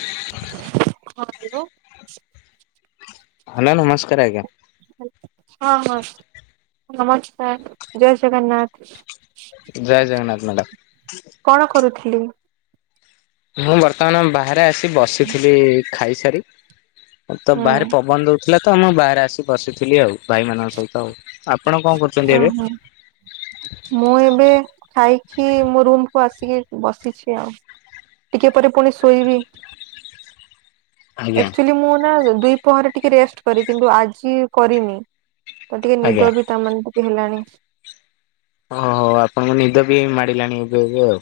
ହଁ hello hello ନମସ୍କାର ଆଜ୍ଞା ହଁ ହଁ ନମସ୍କାର ଜୟ ଜଗନ୍ନାଥ। ଜୟ ଜଗନ୍ନାଥ ମ୍ୟାଡ଼ାମ। କଣ କରୁଥିଲି? ମୁଁ ବର୍ତ୍ତମାନ ବାହାରେ ଆସି ବସିଥିଲି ଖାଇସାରି ତ ବାହାରେ ଓହୋ ପବନ ଦଉଥିଲା ତ ମୁଁ ବାହାରେ ଆସି ବସିଥିଲି ଆଉ ଭାଇମାନଙ୍କ ସହିତ ଆଉ ଆପଣ କଣ କରୁଛନ୍ତି ଏବେ? ଓହୋ ମୁଁ ଏବେ ଖାଇକି ମୋ ରୁମକୁୁ ଆସିକି ବସିଛି ଆଉ। ଟିକେ ପରେ ପୁଣି ଶୋଇବି। [unintelligible] ଆଜ୍ଞା। ଏକ୍ଟୁଆଲୀ ମୁଁ ନା ଦୁଇପହରେ ଟିକେ ରେଷ୍ଟ କରେ କିନ୍ତୁ ଆଜି କରିନି। ତ ଟିକେ ଆଜ୍ଞା ନିଦ ବି ତା ମାନେ ହେଲାଣି। ଓହୋ ଆପଣଙ୍କ ନିଦ ବି ମାଡ଼ିଲାଣି ଏବେ ଏବେ ଆଉ।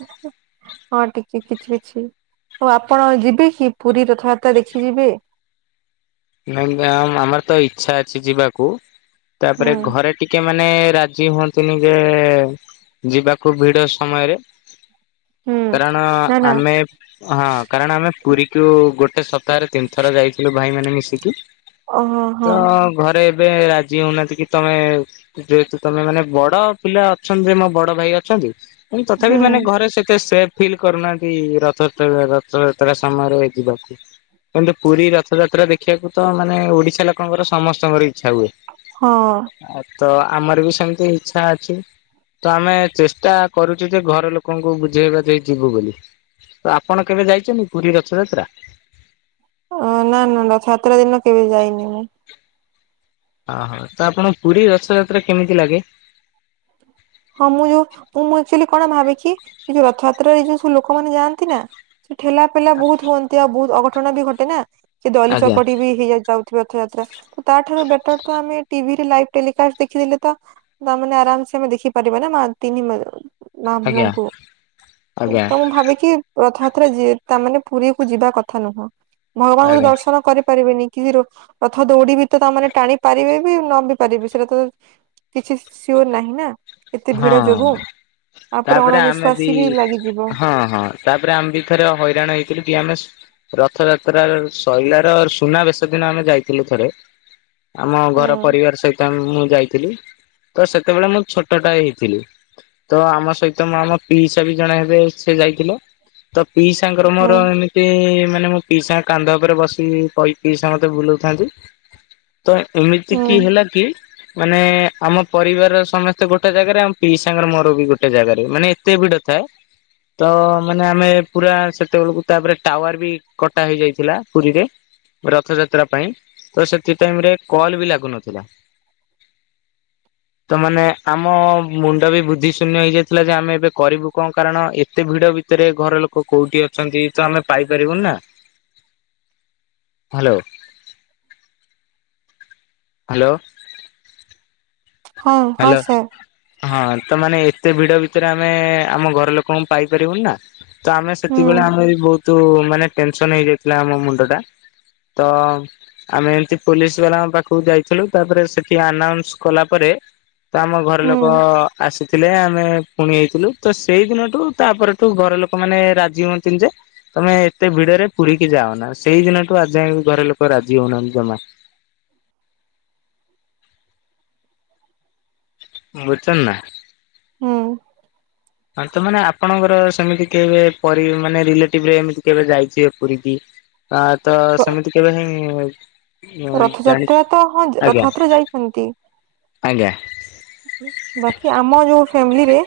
ହଁ ଟିକେ କିଛି କିଛି ଆଉ ଆପଣ ଯିବେ କି ପୁରୀ ରଥଯାତ୍ରା ଦେଖି ଯିବେ। [inaudible] ନାଇଁ ତ ଆମର ତ ଇଚ୍ଛା ଅଛି ଯିବାକୁ ହୁଁ ତାପରେ ଘରେ ଟିକେ ମାନେ ରାଜି ହୁଅନ୍ତିନି ଯେ ଯିବାକୁ ଭିଡ ସମୟରେ ହୁଁ। କାରଣ ନା ନା ଆମେ ହଁ କାରଣ ଆମେ ପୁରୀକୁ ଗୋଟେ ସ ସପ୍ତାହରେ ତିନି ଥର ଯାଇଥିଲୁ ଭାଇମାନେେ ମିଶିକି ଓହୋ ତ ହଁ ଘରେ ଏବେ ରାଜି ହଉନାହାନ୍ତି କି ତମେ ଯେହେତୁ ତମେ ମାନେ ବଡ ପିଲା ଅଛନ୍ତି ଯେ ମୋ ବଡ ଭାଇ ଅଛନ୍ତି। ଲୁ ତଥାପି ହୁଁ ମାନେ ଘରେ ସେତେ ସେଟ୍ ଫିଲ୍ କରୁନାହାନ୍ତି ରଥଯାତା ରଥଯାତ୍ରା ସମୟରେ ଯିବାକୁ କିନ୍ତୁ ପୁରୀ ରଥଯାତ୍ରା ଦେଖ ଏଖିବାକୁ ତ ମାନେ ଓଡିଶା ଲୋକଙ୍କର ସମସ୍ତଙ୍କର ଇଚ୍ଛା ହୁଏ। ହଁ। ଆ ତ ଆମର ବି ସେମତି ଇଚଛା ଅଛି। ତ ଆମେ ଚେଷ୍ଟା କରୁଚୁ ଯେ ଘର ଲୋକଙ୍କୁ ବୁଝେଇବା ଯାଇ ଯିବୁ ବୋଲି। ତ ଆପଣ କେବେ ଯାଇଚନ୍ତି ପୁରୀ ରଥଯାତ୍ରା? ଅ ନା ନା ନା ଛାତ୍ରା ଦିନ କେବେ ଯାଇନି ମୁଁ। ହଁ ହଁ ତ ଆପଣଙ୍କୁ ପୁରୀ ରଥଯାତ୍ରା କେମିତି ଲାଗେ? ହଁ ମୁଁ ଯୋଉ ମୁଁ ମୁଁ ଏକଚୁଆଲି କଣ ଭାବେକି ଯୋଉ ରଥଯାତ୍ରାରେ ଯଉ ସବୁ ଲୋକମାନେ ଯାଆନ୍ତି ନା ସେ ଠେଲା ପେଲା ବହୁତ ହୁଅନ୍ତି ଆଉ ବହୁତ ଅଘଟଣ ବି ଘଟେ ନା ସେ ଦଲି ଆଜ୍ଞା ଚକଟି ବି ହେଇଯାଉଚ ରଥଯାତ୍ରା ତାଠାରୁ ବେଟର ତ ଆମେ ଟିଭିରେ ଲାଇ ଟେଲିକାଷ୍ଟ ଦେଖିଦେଲେ ତ ତାମାନେ ଆରାମସେ ଦେ ପରାରିବ ନା ମା ତିନି ଆଜ୍ଞା ମାମୁଙ୍କୁ ଆଜ୍ଞା ତ ମୁଁ ଭାବେକି ରଥଯାତ୍ରା ଯିଏ ତା ମାନେ ପୁରୀକୁ ଯିବା କଥା ନୁହଁ, ଭଗବାନଙ୍କୁ ତ ଆଜ୍ଞା। ଦର୍ଶନ କରିପାରିବେନି। କିଛି ରଥ ଦୌଡି ବି ତ ତାମାନେ ଟାଣି ପାରିବେ ବି ନ ବି ପାରିବେ ସେଇଟା ତ କିଛି ସିଓର ନାହିଁ ନା ଏତେ ହଁ ଭିଡ ଯୋଗୁ ଆଉ ତାପରେ ପ୍ରଣ ଆମେ ବି ନିଶ୍ଵାସୀ ଲାଗିଯିବ ହଁ ହଁ ତାପରେ ଆମେ ବି ଥରେ ହଇରାଣ ହେଇଥିଲୁ କି ଆମେ ରଥଯାତ୍ରା ଶୋଇଲାର ସୁନା ବେଶ ଦିନ ଆମେ ଯାଇଥିଲୁ ଥରେ। ଆମ ହୁଁ। ଘର ପରିବାର ସହିତ ମୁଁ ଯାଇଥିଲି ତ ସେତେବେଳେ ମୁଁ ଛୋ ଛୋଟଟା ହେଇଥିଲି ତ ଆମ ସହିତ ମା ଆମ ପିଇସା ବି ଜଣେ ଜୋ ସେ ଯାଇଥିଲେ। ତ ପିଇସାଙ୍କର ହୁଁ ଏମିତି ମୋ ପିଇସା କାନ୍ଧ ଉପରେ ବସିିକି କହିକି ସମସ୍ତଙ୍କୁ ବୁଲଉଥାନ୍ତି। ତ ଏମିତି କି ହେଲା କି ମାନେ ଆମ ପରିବାରର ସମସ୍ତେ ଏତେ ଗୋଟେ ଜାଗାରେ ଆଉ ପିଇସାଙ୍କ ମୋର ବି ଗୋଟେ ଜାଗାରେ ମାନେ ଏତେ ଭିଡ ଥାଏ। ତ ମାନେ ଆମେ ପୁରା ସେତେବେଳକୁ ତାପରେ ଟାୱାର ବି କଟା ହେଇଯାଇଥିଲା ପୁରୀରେ। ରଥଯାତ୍ରା ପାଇଁ ତ ସେଥି ଟାଇମ ରେ କଲ ବି ଲାଗୁନଥିଲା। ତାମାନେ ଆମ ମୁଣ୍ଡ ବି ବୁଦ୍ଧି ଶୂନ୍ୟ ହେଇଯାଇଥିଲା ଯେ ଆମେ ଏବେ କରିବୁ କଣ କାରଣ ଏତେ ଭିଡ ଭିତରେ ଘର ଲୋକ କୋଉଠି ଅଛନ୍ତି ତ ଆମେ ପାଇପାରିବୁନି ନା। ହାଲୋ। ହାଲୋ। ହଁ ହଁ ହାଲୋ ସାର୍ ହଁ ତ ମାନେ ଏତେ ଭିଡ ଭିତରେ ଆମେ ଆମ ଘର ଲୋକଙ୍କୁ ପାଇପାରିବୁନି ନା ତ ଆମେ ହୁଁ ସେତବେଳେ ଆମେ ବି ବହୁତ ତୁ ମାନେ ଟେନସନ ହେଇଯାଇଥିଲା ଆମ ମୁଣ୍ଡ ଟା। ତ ଆମେ ଏମତି ପୋଲିସ ବାଲା ପାଖକୁ ଯାଇଥିଲୁ ତାପରେ ସେଠି ଆନାଉନ୍ସ କଲା ପରେ ତ ଆମ ଘର ହୁଁ ଲୋକ ଆସି ଥିଲେ, ଆମେ ପୁଣି ଯାଇଥିଲୁ ତ ସେଇ ଦିନଠୁ ତାପରଠୁ ଘର ଲୋକମାନେ ରାଜି ହୁଅନ୍ତିନି ଯେ ତମେ ଏତେ ଭିଡରେ ପୁରିକି ଯାଅନା, ସେଇ ଦିନଠୁ ଆଜ ଘରେ ଲୋକ ରାଜି ହଉନାହାନ୍ତି ଜମା। [inaudible] ବୁଚନ୍ତି ନା? ହୁଁ। ହଁ ତ ମାନେ ଆପଣଙ୍କର ସେମିତି କେବେ କରି ମାନେ ରିଲେଟିଭରେ ଏମିତି କେବେ ଯାଇଥିବେ ପୁରୀ କି? ହ ତ ସେମିତି କେବେ ହେଇ ରଥଯାତ୍ରା ତ ହଁ ଆଜ୍ଞା ରଥଯାତ୍ରା ଯାଇଚନ୍ତି। ଆଜ୍ଞା ବାକି ଆମ ଯୋଉ ଫେମିଲିରେ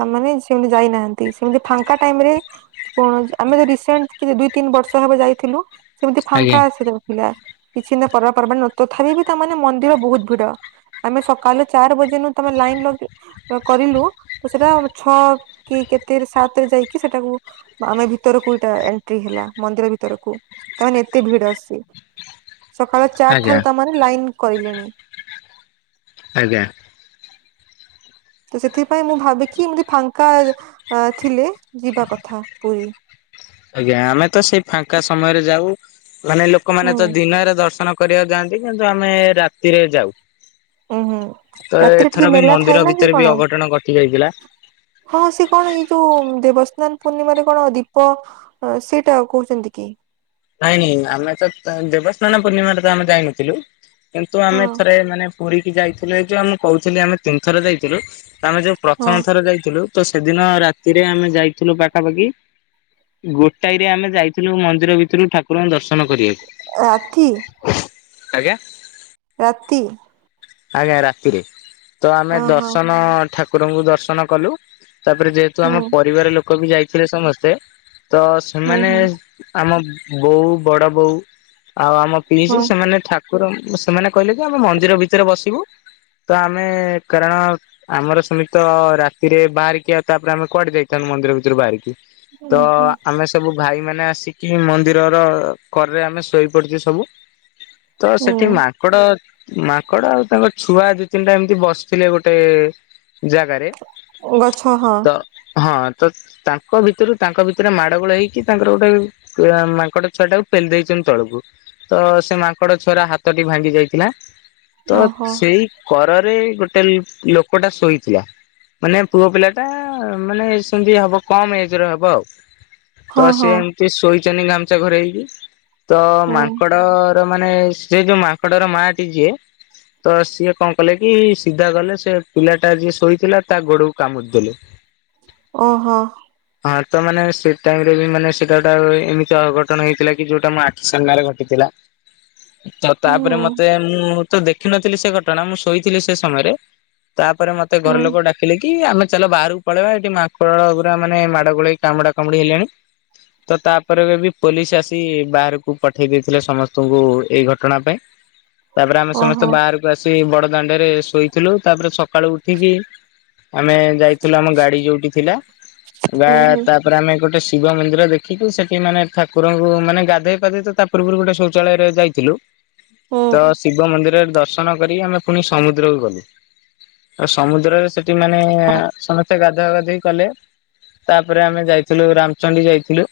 ତାମାନେ ସେମି ଯାଇନାହାନ୍ତି ସେମତି ଫାଙ୍କା ଟାଇମରେ କଣ ଆମେ ତ ରିସେଣ୍ଟ କେତେ ଦୁଇ ତିନି ବର୍ଷ ହବ ଯାଇଥିଲୁ ସେମିତି ଆଜ୍ଞା ଫାଙ୍କା ଆସିଥା କିଛି ନ ପର୍ବ ପର୍ବାଣି ନ ତଥାପି ବି ତା ମାନେ ମନ୍ଦିର ବହୁତ ଭିଡ ଆମେ ସକାଲେ ଚାର ବଜେ ଯେନୁ ତମେ ଲାଇନ ଲଗ କରିଲୁ ତ ସେଟା ଛଅ କି କେତେ ସାତରେ ଯାଇକି ସେଟାକୁ ଆମେ ଭିତରକୁ ଏଇଟା ଏଣ୍ଟ୍ରି ହେଲା ମନ୍ଦିର ଭିତରକୁ। ତା ମାନେ ଏତେ ଭିଡ ଅସି। ସକାଳ ଚାରି ଆଜ୍ଞା ଠାରୁ ତାମର ଲାଇନ୍ କ‌ରିଲେଣି। ଆଜ୍ଞା। ତ ସେଥିପାଇଁ ମୁଁ ଭାବିକି ମୋ ଫାଙ୍କା ଥିଲେ ଯିବା କଥା ପୁରି। ଆଜ୍ଞା ଆମେ ତ ସେଇ ଫାଙ୍କା ସମୟରେ ଯାଉ ମାନେ ଲୋକମାନେ ହୁଁ ତ ଦିନରେ ଦର୍ଶନ କରିବାକୁ ଯାଆନ୍ତି କିନ୍ତୁ ଆମେ ରାତିରେ ଯାଉ। ଉୁଁ ହୁଁ ତ ରାତିରେ ଟିକେ ଏଥର ବି ମେଲା ଥାଏ ମନ୍ଦିର ନା କି ଭିତରେ ବି କଣ? ଅଘଟଣ ଘଟି ଯାଇଥିଲା। ହଁ ସେ କଣ ଏଇ ଯୋଉ ଦେବସ୍ନାନ ପୂର୍ଣ୍ଣିମାରେ କଣ ଦୀପ ସେଇଟା କହୁଚନ୍ତି କି? ନାଇଁ ନାଇଁ ଆମେ ତ ଦେବସ୍ନାନ ପୂର୍ଣ୍ଣିମାରେ ତ ଆମେ ଯାଇନଥିଲୁ। କିନ୍ତୁ ଆମେ ହଁ ଥରେ ମାନେ ପୁରିକି ଯାଇଥିଲୁ ଏ ଯୋଉ ଆମେ କହୁଥିଲି ଆମେ ତିନି ଥରେ ଯାଇଥିଲୁ। ଆମେ ଯୋଉ ହଁ ପ୍ରଥମ ଥର ଯାଇଥିଲୁ ତ ସେଦିନ ରାତିରେ ଆମେ ଯାଇଥିଲୁ ପାଖାପାଖି ଗୋଟାଏ ରେ ଆମେ ଯାଇଥିଲୁ ମନ୍ଦିର ଭିତରୁ ଠାକୁରଙ୍କୁ ଦର୍ଶନ କରିବାକୁ। ଓ ଆଖି ଆଜ୍ଞା। ଆଜ୍ଞା ରାତିରେ ତ ଆମେ ଓହୋ ଦର୍ଶନ ଠାକୁରଙ୍କୁ ଦର୍ଶନ କଲୁ। ତାପରେ ଯେହେତୁ ହୁଁ ଆମ ପରିବାର ଲୋକ ବି ଯାଇଥିଲେ ସମସ୍ତେ ତ ହୁଁ ସେମାନେ ହୁଁ ଆମ ବୋଉ ବଡ ବୋଉ ଆଉ ଆମ ପିଇସି ହଁ ସେମାନେ ଠା ସେମାନେ କହିଲେ କି ଆମେ ମନ୍ଦିର ଭିତରେ ବସିବୁ। ତ ଆମେ କାରଣ ଆମର ସେମିତି ତ ରାତିରେ ବାହାରିକି ଆଉ ତାପରେ ଆମେ କୁଆଡେ ଯାଇଥାନ୍ତୁ। ମନ୍ଦିର ଭିତରୁ ବାହାରିକି ତ ହୁଁ ହୁଁ ଆମେ ସବୁ ଭାଇ ମାନେ ଆସିକି ମନ୍ଦିର ଘର କରେ ଆମେ ଶୋଇ ପଡିଚୁ ସବୁ ତ ସେଠି ହୁଁ ମାଙ୍କଡ ମାଙ୍କଡ ଆଉ ତାଙ୍କ ଛୁଆ ଦି ତିନିଟା ଏମତି ବସିଥିଲେ ଗୋଟେ ଜାଗାରେ ଗଛ ହଁ ତ ହଁ ତ ତାଙ୍କ ଭିତରୁ ତାଙ୍କ ଭିତରେ ମାଡ଼ ଗୋଳ ହେଇକି ତାଙ୍କର ଗୋଟେ ମା ମାଙ୍କଡ ଛୁଆ ଟାକୁ ପେଲି ଦେଇଚନ୍ତି ତଳକୁ ତ ସେ ମାଙ୍କଡ ଛୁଆର ହାତଟି ଭାଙ୍ଗି ଯାଇଥିଲା। ତ ଓହୋ ସେଇ କରରେ ଗୋଟେ ଲୋ-ଲୋକଟା ଶୋଇଥିଲା। ମାନେ ପୁଅ ପିଲାଟା ମାନେ ସେମିତି ହବ କମ୍ ଏଜ୍ ର ହବ ଆଉ। ତ ହଁ ହଁ ସିଏ ଏମିତି ଶୋଇଚନି ଗାମୁଛା ଘୋରେଇ ହେଇକି ତ ହୁଁ ମାଙ୍କଡ ମାନେ ସେ ଯୋଉ ମାଙ୍କଡର ମାଟି ଯିଏ। ତ ସିଏ କଣ କଲେ କି ସିଧା ଗଲେ ସେ ପିଲାଟା ଯିଏ ଶୋଇଥିଲା ତା ଗୋଡକୁ କାମୁଡି ଦେଲେ। ଓହୋ। ହଁ ତ ମାନେ ସେ ଟାଇମ୍ ରେ ବି ମାନେ ସେଟା ଗୋଟେ ଏମତି ଅଘଟଣ ହେଇଥିଲା କି ଯୋଉଟା ମୋ ଆଖି ସାମ୍ନାରେ ଘଟିଥିଲା। ତ ତାପରେ ହୁଁ ମତେ ମୁଁ ତ ଦେଖିନଥିଲି ସେ ଘଟଣା ମୁଁ ଶୋଇଥିଲି ସେ ସମୟରେ। ତାପରେ ମତେ ଘର ହୁଁ ଲୋକ ଡାକିଲେ କି କି ଆମେ ଚାଲ ବାହାରକୁ ପଳେଇବା ଏଠି ମାଙ୍କଡ ଗୁରା ମାନେ ମାଡ ଗୋଳେ ହେଇକି କାମୁଡା କାମୁଡି ହେଲେଣି। ତ ତା [unintelligible] ବି ପୋଲିସ ଆସି ବାହାରକୁ ପଠେଇ ଦେଇଥିଲେ ସମସ୍ତଙ୍କୁ ଏଇ ଘଟଣା ପାଇଁ। ତାପରେ ଆମେ ସମସ୍ତେ ଓହୋ ବାହାରକୁ ଆସି ବଡ ଦାଣ୍ଡରେ ଶୋଇଥିଲୁ ତାପରେ ସକାଳୁ ଉଠିକି ଆମେ ଯାଇଥିଲୁ ଆମ ଗାଡି ଯୋଉଠି ଥିଲା ବା ହୁଁ ହୁଁ ତାପରେ ଆମେ ଗୋଟେ ଶିବ ମନ୍ଦିର ଦେଖିଲୁ ସେ ମାନେ ଠାକୁରଙ୍କୁ ମାନେ ଗାଧୋଇ ପାଧେଇ ତ ତା ପୂର୍ବରୁ ଗୋଟେ ଶୌଚାଳୟରେ ଯାଇଥିଲୁ। ତ ଶିବ ମନ୍ଦିରରେ ଦ ର୍ଶନ କରି ଆମେ ପୁଣି ସମୁଦ୍ରକୁ ଗଲୁ ଆଉ ସମୁଦ୍ରରେ ସେଠି ମାନେ ସ ସେ ଗାଧୁଆ ଗାଧେଇ କଲେ ତାପରେ ଆମେ ଯାଇଥିଲୁ ରାମଚଣ୍ଡୀ ଯାଇଥିଲୁ।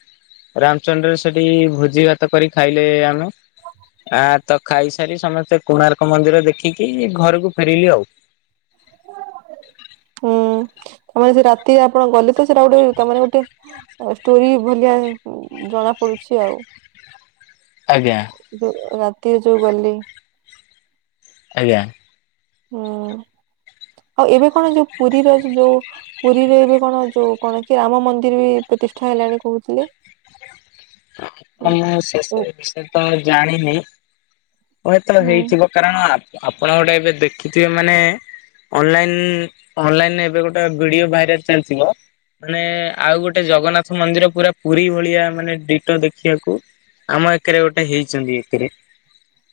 ରାମଚଣ୍ଡିରେ ସେଠି ଭୋଜି ଭାତ କରି ଖାଇଲେ ଆମେ। ଆ ତ ଖାଇସାରି ସମସ୍ତେ କୋଣାର୍କ ମନ୍ଦିର ଦେଖିକି ଘରକୁ ଫେରିଲି ଆଉ। ହୁଁ। ତାମାନେେ ସେ ରାତି ଆପଣ ଗଲେ ତ ସେଟା ଗୋଟେ ଗୋଟେ ଷ୍ଟୋରି ଭଳିଆ ଜଣା ପଡୁଛି ଆଉ। [inaudible] ଆଜ୍ଞା ଯୋଉ ରାତିରେ ଯୋଉ ଗଲି ଆଜ୍ଞା। ହୁଁ ଆଉ ଏବେ କଣ ଯୋଉ ପୁରୀର ଯୋଉ ପୁରୀର ଏବେ କଣ ଯୋଉ କଣ କି ରାମ ମନ୍ଦିର ବି ପ୍ରତିଷ୍ଠା ହେଲାଣି କହୁଥିଲେ। ହୁଁ ଆପଣ ମୁଁ ସେ ହୁଁ ସେ ବିଷୟ ତ ଜାଣିନି। ହୁଏତ ହେଇଥିବ କାରଣ ଆପଣ ଗୋଟେ ଏବେ ଦେଖିଥିବେ ମାନେ ଅନଲାଇନ ଅନଲାଇନରେ ଏବେ ଗୋଟେ ଭିଡିଓ ଭାଇରାଲ ଚାଲିିଥିବ ମାନେ ଆଉ ଗୋଟେ ଜଗନ୍ନାଥ ମନ୍ଦିର ପୁରା ପୁରୀ ଭଳିଆ ମାନେ ଦେଖିବାକୁ ଆମ ଏକରେ ଗୋଟେ ହେଇଛନ୍ତି ଏଥିରେ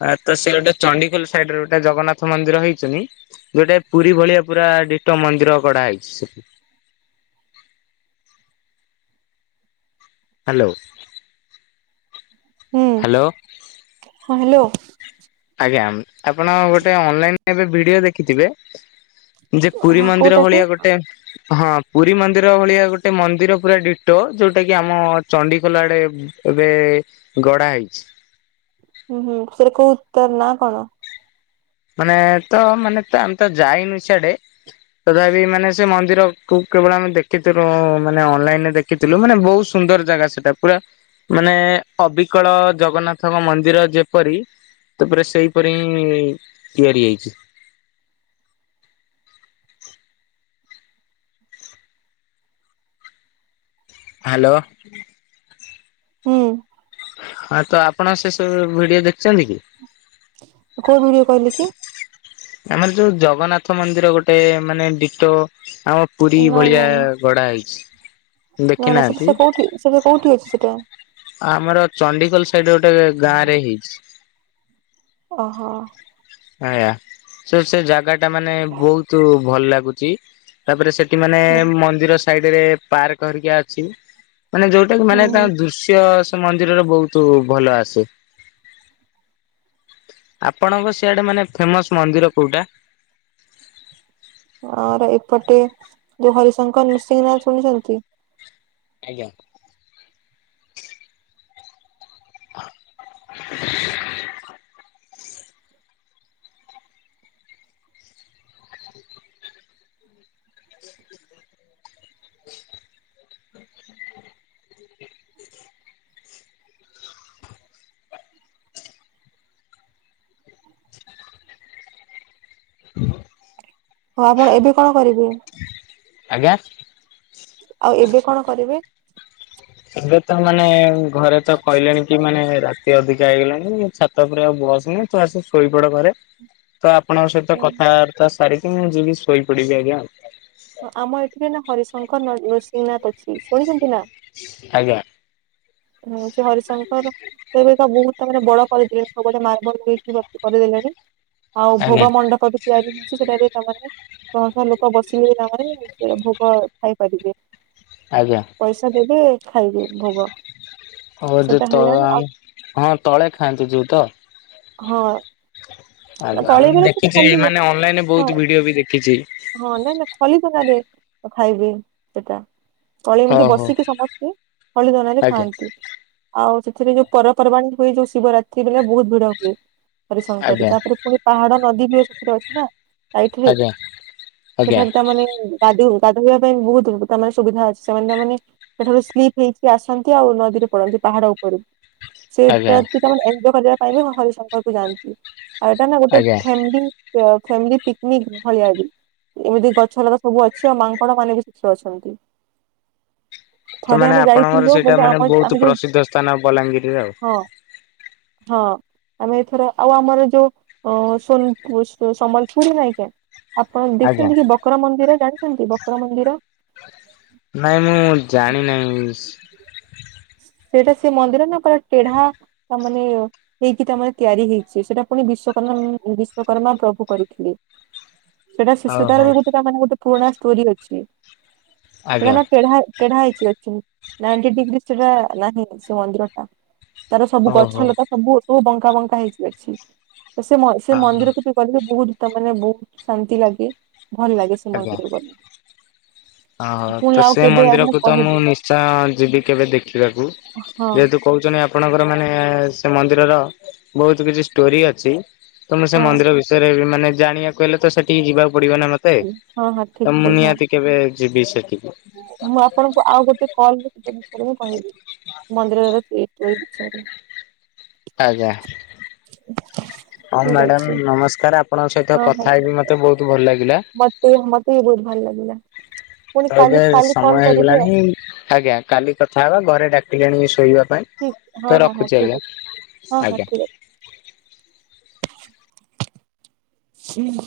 ଆ ତ ସେ ଗୋଟେ ଚଣ୍ଡିଖୋଲ ସାଇଡରେ ଗୋଟେ ଜଗନ୍ନାଥ ମନ୍ଦିର ହେଇଛନ୍ତି ଯୋଉଟା ପୁରୀ ଭଳିଆ ପୁରା ତା ଡିଟୋ ମନ୍ଦିର ଗଢ଼ା ହେଇଚି। ସେ ହ୍ୟାଲୋ। ହାଲୋ ହଁ ହ୍ୟାଲୋ ଆପଣ ଗୋଟେ ଅନଲାଇନ ଏବେ ଭିଡିଓ ଦେଖିଥିବେ ଯେ ପୁରୀ ହଁ ମନ୍ଦିର କୋଉଟା କି? ଭଳିଆ ଗୋଟେ ହଁ ପୁରୀ ମନ୍ଦିର ଭଳିଆ ଗୋଟେ ମନ୍ଦିର ପୁରା ଡିଟୋ ଯୋଉଟା କି ଆମ ଚଣ୍ଡିଖୋଲ ଆଡେ ଏବେ ଗଢା ହେଇଚି। ହୁଁ ହୁଁ ସେଟା କୋଉ ତାର ନା କଣ? ମାନେ ତ ମାନେ ତ ଆମେ ତ ଯାଇନୁ ସିଆଡେ ତଥାପି ମାନେ ସେ ମନ୍ଦିରକୁୁ କେବଳ ଆମେ ଦେଖିଥିଲୁ ମାନେ ଅନଲାଇନରେ ଦେଖିଥିଲୁ ମାନେ ବହୁତ ସୁନ୍ଦର ଜାଗା ସେଟା ପୁରା ମାନେ ଅବିକଳ ଜଗନ୍ନାଥଙ୍କ ମନ୍ଦିର ଯେପରି ତାପରେ ସେଇପରି ହିଁ ତିଆରି ହେଇଛି। ହାଲୋ ହୁଁ। ହଁ ତ ଆପଣ ସେ ସବୁ ଭିଡିଓ ଦେଖିଛନ୍ତି କି କୋଉ ଭିଡିଓ କହିଲେ କି ଆମର ଯୋଉ ଜଗନ୍ନାଥ ମନ୍ଦିର ଗୋଟେ ମାନେ ଡିଟୋ ଆମ ପୁରୀ ନା ଭଳିଆ ନା ନା ଗଢା ହେଇଚି। ନା ନା ସେଟା ସେ କୋଉଠି ସେଟା କୋଉଠି ଅଛି ସେଟା? ଆମର ଚଣ୍ଡିଖୋଲ ସାଇଡ ରେ ଗୋଟେ ଗାଁ ରେ ହେଇଚି। ଓହୋ। ଆଜ୍ଞା, ସେ ସେ ଜାଗା ଟା ମାନେ ବହୁତ ଭଲ ଲାଗୁଚି। ତାପରେ ସେ ମାନେ ହୁଁ ମନ୍ଦିର ସାଇଡ ରେ ପାର୍କ ହେରିକା ଅଛି। ମାନେ ଯୋଉଟା କି ମାନେ ହୁଁ ହୁଁ ତାଙ୍କ ଦୃଶ୍ୟ ମନ୍ଦିରରେ ବହୁତ ଭଲ ଆସେ। ଆପଣଙ୍କ ସେଆଡେ ମାନେ ଫେମସ ମନ୍ଦିର କୋଉଟା? ଆମର ଏପଟେ ଯୋଉ ହରିଶଙ୍କର ନୃସିଂହ ନାଥ ଶୁଣିଛନ୍ତି? ଆଜ୍ଞା। [inaudible] [inaudible] ହଉ ଆପଣ ଏବେ କଣ କରିବେ? ଆଜ୍ଞା। ଆଉ ଏବେ କଣ କରିବେ? ଏବେ ତ ମାନେ ଘରେ ତ କହିଲେଣି କି ମାନେ ରାତି ଅଧି ଯାଇଗଲାଣି ଛାତ ଉପରେ ଆଉ ବସନି। ତୁ ଆସି ଶୋଇପଡ ଘରେ। ତ ଆପଣଙ୍କ ସହିତ କଥାବାର୍ତ୍ତା ସାରିକି ମୁଁ ଯିବି ଶୋଇପଡିବି ଆଜ୍ଞା ଆଉ। ହଁ ଆମ ଏଠିରେ ନା ହରିଶଙ୍କର ନ-ନୃସିଂହନାଥ ଅଛି। ଶୁଣିଛନ୍ତି ନା? ଆଜ୍ଞା। ହଁ ସେ ହରିଶଙ୍କର ତ ଏବେକା ବହୁ ତାପରେ ବଡ କରିଦେଲେଣି ସବୁ ଆଡେ ମାର୍ବଲ ମଲିଷ୍ଟି କ-କରିଦେଲେଣି। ଆଉ ଆଜ୍ଞା ଭୋଗ ମଣ୍ଡପ ବି ତିଆରି ହେଇଛି ସେଠାରେ ତା ମାନେ ଶହ ଶହ ଲୋକ ବସିବେ ତା ପରେ ସେ ଭୋଗ ଓ ଖାଇପାରିବେ ଆଜ୍ଞା ପଇସା ଦେବେ ଖାଇବେ ଭୋଗ। ହଉ ଯୋଉ ସେଟା ତଳେ ହେଲାଣି ଆଉ ମାନେ ହଁ ତଳେ ଖାଆନ୍ତି ଯୋଉ ତ। ହଁ। ନା ଆଜ୍ଞା ତଳେ ମୁଁ ମାନେ ସେ ଦେଖିଛି ଖଲିରେ ମାନେ ଅନଲାଇନରେ ହଁ ବହୁତ ଭିଡିଓ ବି ଦେଖିଛି। ହଁ ନା ନା ଖଲି ପକାନ୍ତି। ତାକୁ ଖାଇବେ ସେଟା। ତଳେ ଏମିତି ଓହୋ ବସିକି ସମସ୍ତେ ଖଲି ଧରନ୍ତି ଆଜ୍ଞା ଖାଆନ୍ତି ଆଉ ସେ ଏଥିରେ ଯୋଉ ପର୍ବ ପର୍ବାଣି ହୁଏ ଯୋଉ ଶିବରାତ୍ରି ଦିନ ବହୁତ ଭିଡ ହୁଏ ହରିଶଙ୍କର ଆଜ୍ଞା ତାପରେ ପୁଣି ପାହାଡ ନଦୀ ବି ସେଥିରେ ଅଛି ନା ଆ ଏଥିରେ ଆଜ୍ଞା ତ ଆଜ୍ଞା ସେଠାରେ ତା ମାନେ ଗାଧେଇ ଗାଧୋଇବା ପାଇଁ ବହୁତ ତାମାନେ ସୁବିଧା ଅଛି ସେମାନେ ତାମାନେ ସେଠାରୁ ସ୍ଲିପ ହେଇଛି ଆସନ୍ତି ଆଉ ନଦୀ ପଳାନ୍ତି ପାହାଡ ଉପରୁ ସେ ଆଜ୍ଞା ପତି ତା ମାନେ ଏଞ୍ଜୋୟ କରିବା ପାଇଁ ହିଁ ହ-ହରିଶଙ୍କରକୁ ଯାଆନ୍ତି। ଆଉ ଏଇଟା ନା ଗୋଟେ ଆଜ୍ଞା। ଫ୍ୟାମିଲୀ ଅ ଫ୍ୟାମିଲି ପିକନିକ ଭଳିଆ ବି। ଏମିତି ଗଛ ଲତା ସବୁ ଅଛି ଆଉ ମାଙ୍କଡ ମାନେ ବି ସେଠାରେ ଅଛନ୍ତି। ତ ଥରେ ମାନେ ଆମେ ଆପଣଙ୍କର ଯାଇଥିଲୁ ସେଇଟା ବୋଲେ ମାନେ ଆମ ଆମେ ବହୁତ ଯୋଉ ପ୍ରସିଦ୍ଧ ସ୍ଥାନ ବଲାଙ୍ଗିରରେ ଆଉ। [inaudible] ହଁ ହଁ ଆମେ ଏଥର ଆଉ ଆମର ଯୋଉ ଅଁ ସୋନପୁର ସ ସମ୍ବଲପୁର ଯାଇଛ। ଆପଣ ଆଜ୍ଞା ଦେଖିଛନ୍ତି କି ବକର ମନ୍ଦିର ଜାଣିଛନ୍ତି ବକର ମନ୍ଦିର? ନାଇ ମୁଁ ଜାଣି ନାଇ। ସେଇଟା ସେ ମନ୍ଦିର ନା ପୁରା ଟେଢା ତା ମାନେ ହେଇକି ତା ମାନେ ତିଆରି ହେଇଛି ସେଟା ପୁଣି ବିଶ୍ୱକର୍ମା ମ ବିଶ୍ଵକର୍ମା ପ୍ରଭୁ କରିଥିଲି ସେଇଟା ଶିଷ୍ୟତାର ଓହୋ। ବି ଗୋଟେ ତା ମାନେ ଗୋଟେ ପୁରୁଣା ଷ୍ଟୋରି ଅଛି ଆଜ୍ଞା ସେଟା ତେଢ଼ା ତେଢ଼ା ହେଇ ସେଠି ଅଛି ନାଇଣ୍ଟି ଡିଗ୍ରୀ ସେଟା ନାହିଁ ସେ ମନ୍ଦିର ଟା। ତାର ସବୁ ଓହୋ ଗଛ ଲତା ସବୁ ସବୁ ବଙ୍କା ବଙ୍କା ହେଇକି ଅଛି। ତ ସେ ମ ସେ ହ ହଁ ମନ୍ଦିରକୁ ବି ଗଲେ ବହୁତୁ ତା ମାନେ ବହୁତୁ ଶାନ୍ତି ଲାଗେ। ଭଲ ଲାଗେ ସେ ଆଜ୍ଞା। ମନ୍ଦିରକୁ ଗଲେ। ଓହୋ ପୁଣି ତ ଆଉ ସେ କେବେ ଆଉ ମନ୍ଦିରକୁ ତ ମୁଁ କହିବି ନିଶ୍ଚୟ ଯିବି କେବେ ଦେଖିବାକୁ। ହଁ ଯେହେତୁ କହୁଛନ୍ତି ଆପଣଙ୍କର ମାନେ ସେ ମନ୍ଦିରର ବହୁତ କିଛି ଷ୍ଟୋରି ଅଛି। ତ ମୁଁ ସେ ହଁ ମନ୍ଦିର ବିଷୟରେ ବି ମାନେ ଜାଣିବାକୁ ହେଲେ ତ ସେଠିକି ଯିବାକୁ ପଡିବ ନା ମତେ ହଁ ହଁ ଠିକ ତ ମୁଁ ଠିକ ହଁ। ନିହାତି କେବେ ଯିବି ସେଠି ମୁଁ ଆପଣଙ୍କୁ ଆଉ ଗୋଟେ କଲ ରେ ସେହି ବିଷୟରେ ହିଁ ମୁଁ କହିବି ମନ୍ଦିରରେ ସେ ତୋଇ ବିଛୟ ରେ। ଆଜ୍ଞା। ହଁ ଠିକ ମ୍ୟାଡାମ ଅଛି ନମସ୍କାର ଆପଣଙ୍କ ସହିତ ହଁ କଥା ହଁ ହେଇକି ମତେ ବହୁତ ଭଲ ଲା ମତେ ବି ମତେ ବି ବହୁତ ଭଲ ଲାଗିଲା। ପୁଣି ତ କାଲି ଏବେ କାଲି ସମୟ କଲ୍ କରିବି ଆଉ ହେଇଗଲାଣି ଆଜ୍ଞା କାଲି କଥା ହବା ଘରେ ଡାକିଲେଣି ଶୋଇବା ପାଇଁ ଠିକ ହଁ ତ ହଁ ହଁ ରଖୁଛି ଠିକ ଆଜ୍ଞା ଅଛି ହଁ ହଁ ଆଜ୍ଞା। ଠିକ ହୁଁ।